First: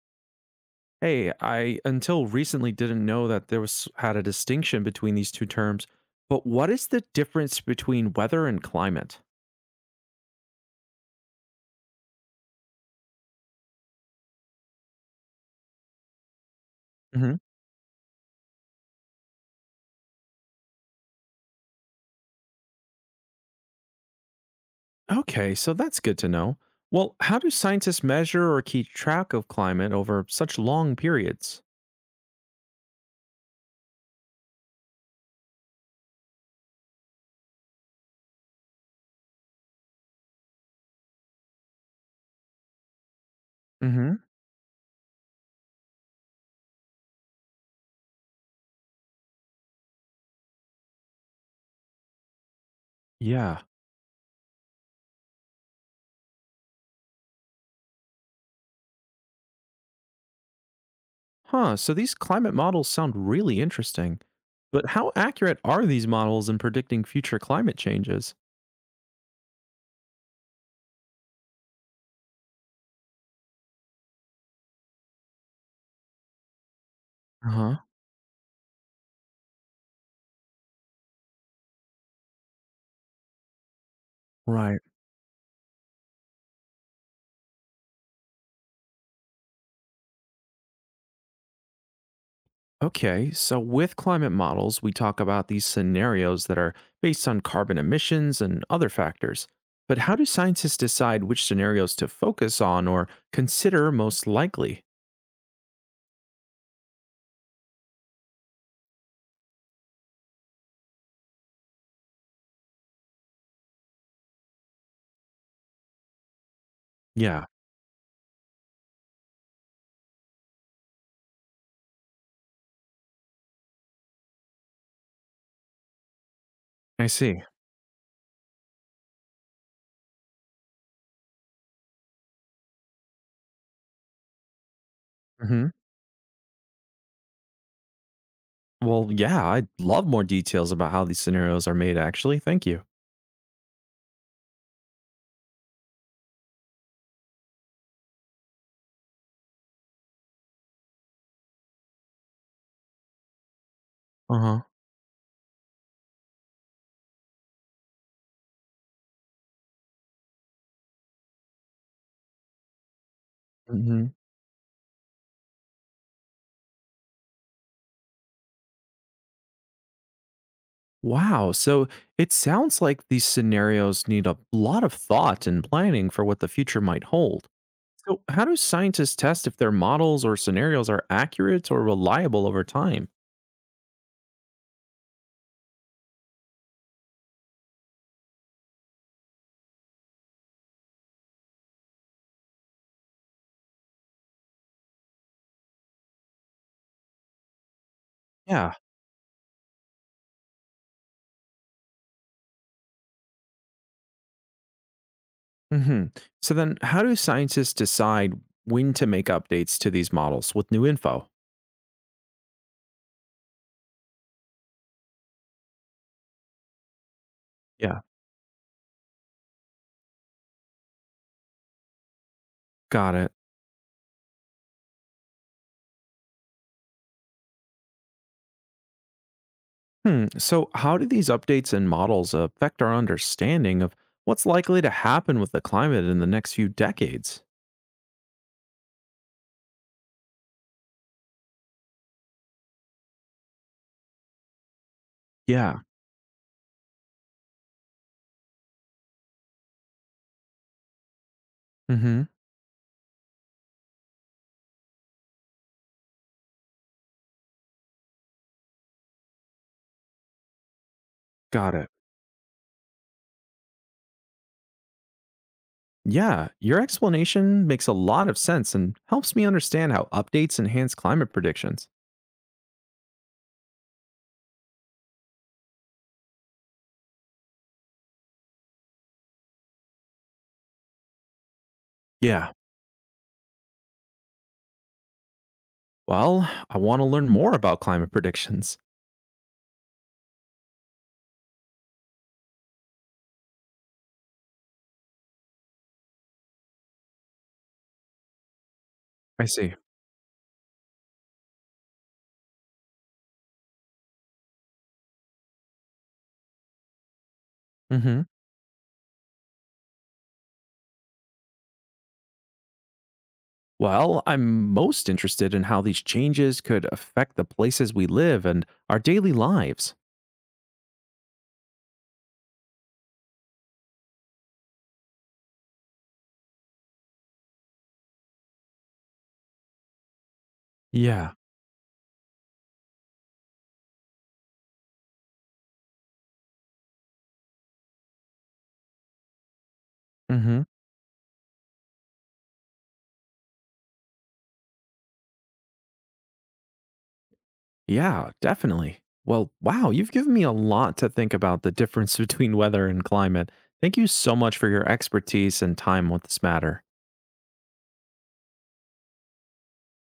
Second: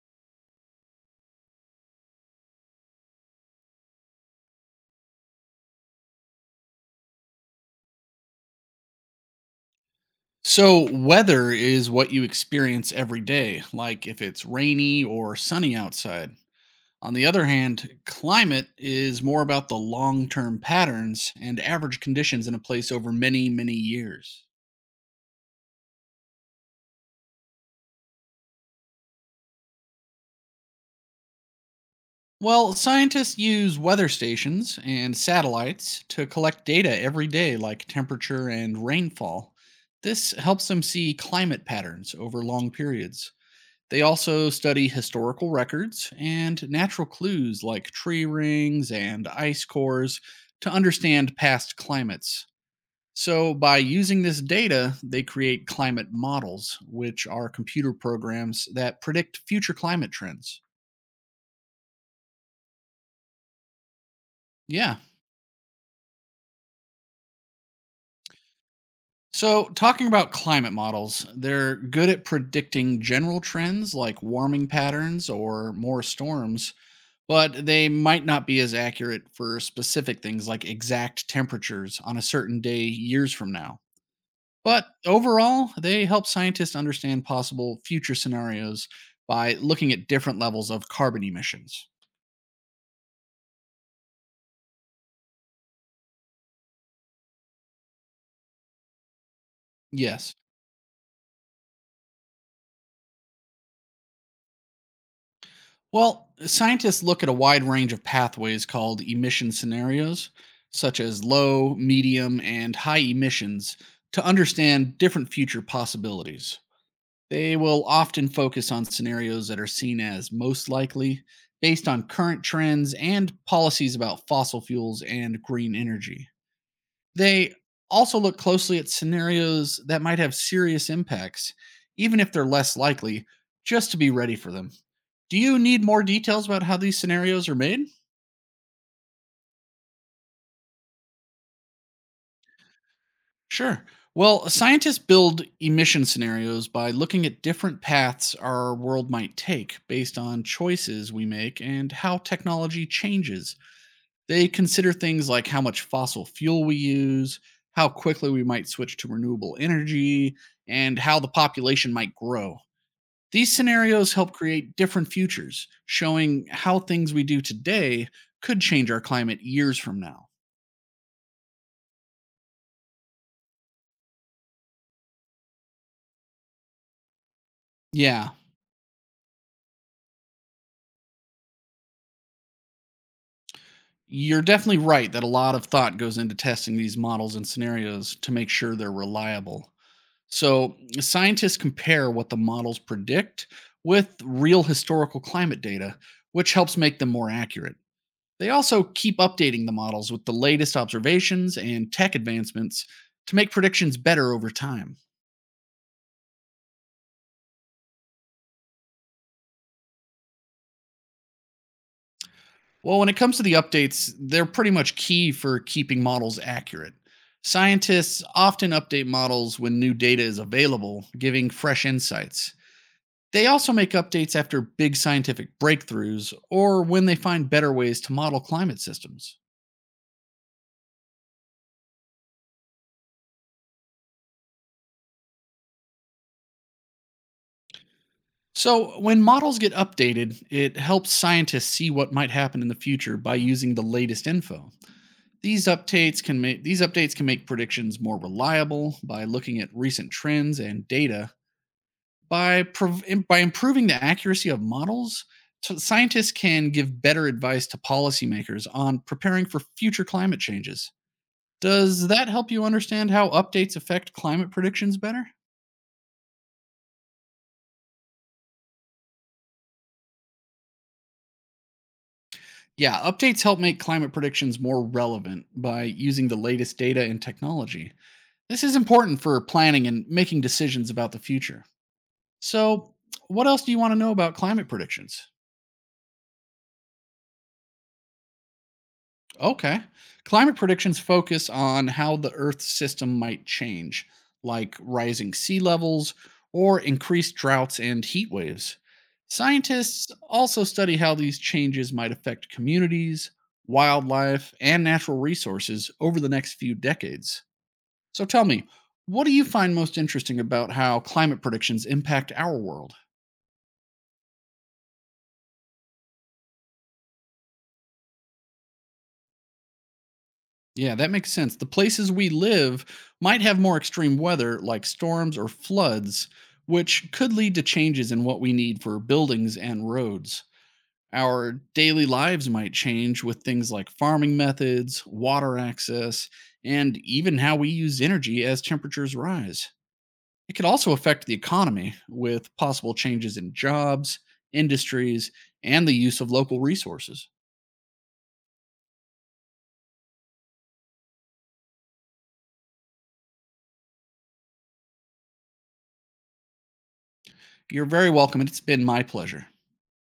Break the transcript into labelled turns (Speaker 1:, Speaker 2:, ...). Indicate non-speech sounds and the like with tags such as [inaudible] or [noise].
Speaker 1: Hey, I until recently didn't know that there was had a distinction between these two terms, but what is the difference between weather and climate?
Speaker 2: So, weather is what you experience every day, like if it's rainy or sunny outside. On the
Speaker 1: Hmm.
Speaker 2: other hand, climate is more about the long term patterns and average conditions in a place over many, many years.
Speaker 1: Okay, so that's good to know. Well, how do scientists measure or keep track of climate over such long periods?
Speaker 2: Well, scientists use weather stations and satellites to collect data every day, like temperature and rainfall. This helps them see climate patterns over long periods. They
Speaker 1: Hmm.
Speaker 2: also study historical records and natural clues like tree rings and ice cores to understand past climates. So,
Speaker 1: Yeah.
Speaker 2: by using this data, they create climate models, which are computer programs that predict future climate trends.
Speaker 1: Huh, so these climate models sound really interesting. But
Speaker 2: Yeah.
Speaker 1: how accurate are these models in predicting future climate changes?
Speaker 2: So, talking about climate models, they're good at predicting general trends like warming patterns or more storms, but
Speaker 1: Uh-huh.
Speaker 2: they might not be as accurate for specific things like exact temperatures on a certain day years from now.
Speaker 1: Right.
Speaker 2: But overall, they help scientists understand possible future scenarios by looking at different levels of carbon emissions.
Speaker 1: Okay, so with climate models, we talk about these scenarios that are based on carbon emissions and other factors. But how do
Speaker 2: Yes.
Speaker 1: scientists decide which scenarios to focus on or consider most likely?
Speaker 2: Well, scientists look at a wide range of pathways called emission scenarios, such as low, medium, and high emissions, to understand different future possibilities.
Speaker 1: Yeah,
Speaker 2: They will often focus on scenarios that are seen as most likely based on current trends and policies about fossil fuels and green energy.
Speaker 1: I see.
Speaker 2: They also look closely at scenarios that might have serious impacts, even if they're less likely, just to be ready for them. Do you
Speaker 1: Hmm.
Speaker 2: need more details about how these scenarios are made?
Speaker 1: Well, yeah, I'd love more details about how these scenarios are made, actually. Thank you.
Speaker 2: Sure. Well, scientists build emission scenarios by looking at different paths our world might take based on choices we make and how technology changes.
Speaker 1: Uh
Speaker 2: They
Speaker 1: huh.
Speaker 2: consider things like how much fossil fuel we use, how quickly we might switch to renewable energy, and how the population might grow. These scenarios
Speaker 1: Hmm.
Speaker 2: help create different futures, showing how things we do today could change our climate years from now.
Speaker 1: Wow, so it sounds like these scenarios need a lot of thought and planning for what the future might hold. So,
Speaker 2: Yeah.
Speaker 1: how do scientists test if their models or scenarios are accurate or reliable over time?
Speaker 2: You're definitely right that a lot of thought goes into testing these models and scenarios to make sure they're reliable. So, scientists compare what the models predict with real historical climate data, which helps make them more accurate. They
Speaker 1: Yeah.
Speaker 2: also keep updating the models with the latest observations and tech advancements to make predictions better over time.
Speaker 1: Hmm. So, then how do scientists decide when to make updates to these models with new info?
Speaker 2: Well, when it comes to the updates, they're pretty much key for keeping models accurate.
Speaker 1: Yeah,
Speaker 2: Scientists often update models when new data is available, giving fresh insights.
Speaker 1: got it.
Speaker 2: They also make updates after big scientific breakthroughs or when they find better ways to model climate systems.
Speaker 1: Hmm. So, how do these updates and models affect our understanding of what's likely to happen with the climate in the next few decades?
Speaker 2: So, when models get updated, it helps scientists see what might happen in the future by using the latest info. These
Speaker 1: Yeah.
Speaker 2: updates can make these updates can make predictions more reliable by looking at recent trends and data
Speaker 1: Hmm.
Speaker 2: by improving the accuracy of models so scientists can give better advice to policymakers on preparing for future climate changes.
Speaker 1: Got it.
Speaker 2: Does that help you understand how updates affect climate predictions better?
Speaker 1: Yeah, your explanation makes a lot of sense and helps me understand how updates enhance climate predictions.
Speaker 2: Yeah, updates help make climate predictions more relevant by using the latest data and technology. This is important for planning and making decisions about the future.
Speaker 1: Yeah.
Speaker 2: So what else do you want to know about climate predictions?
Speaker 1: Well, I want to learn more about climate predictions.
Speaker 2: Okay. Climate predictions focus on how the Earth's system might change, like rising sea levels or increased droughts and heat waves.
Speaker 1: I see.
Speaker 2: Scientists also study how these changes might affect communities, wildlife, and natural resources over the next few decades.
Speaker 1: Hmm.
Speaker 2: So tell me, what do you find most interesting about how climate predictions impact our world?
Speaker 1: Well, I'm most interested in how these changes could affect the places we live and our daily lives.
Speaker 2: Yeah, that makes sense. The places we live might have more extreme weather, like storms or floods, which could lead to changes in what we need for buildings and roads.
Speaker 1: Yeah.
Speaker 2: Our daily lives might change with things like farming methods, water access, and even how we use energy as temperatures rise. It
Speaker 1: Hmm.
Speaker 2: could also affect the economy with possible changes in jobs, industries, and the use of local resources.
Speaker 1: Yeah, definitely. Well, wow, you've given me a lot to think about the difference [laughs] between weather and climate. Thank you so much for your expertise and time with this matter.
Speaker 2: You're very welcome, and it's been my pleasure.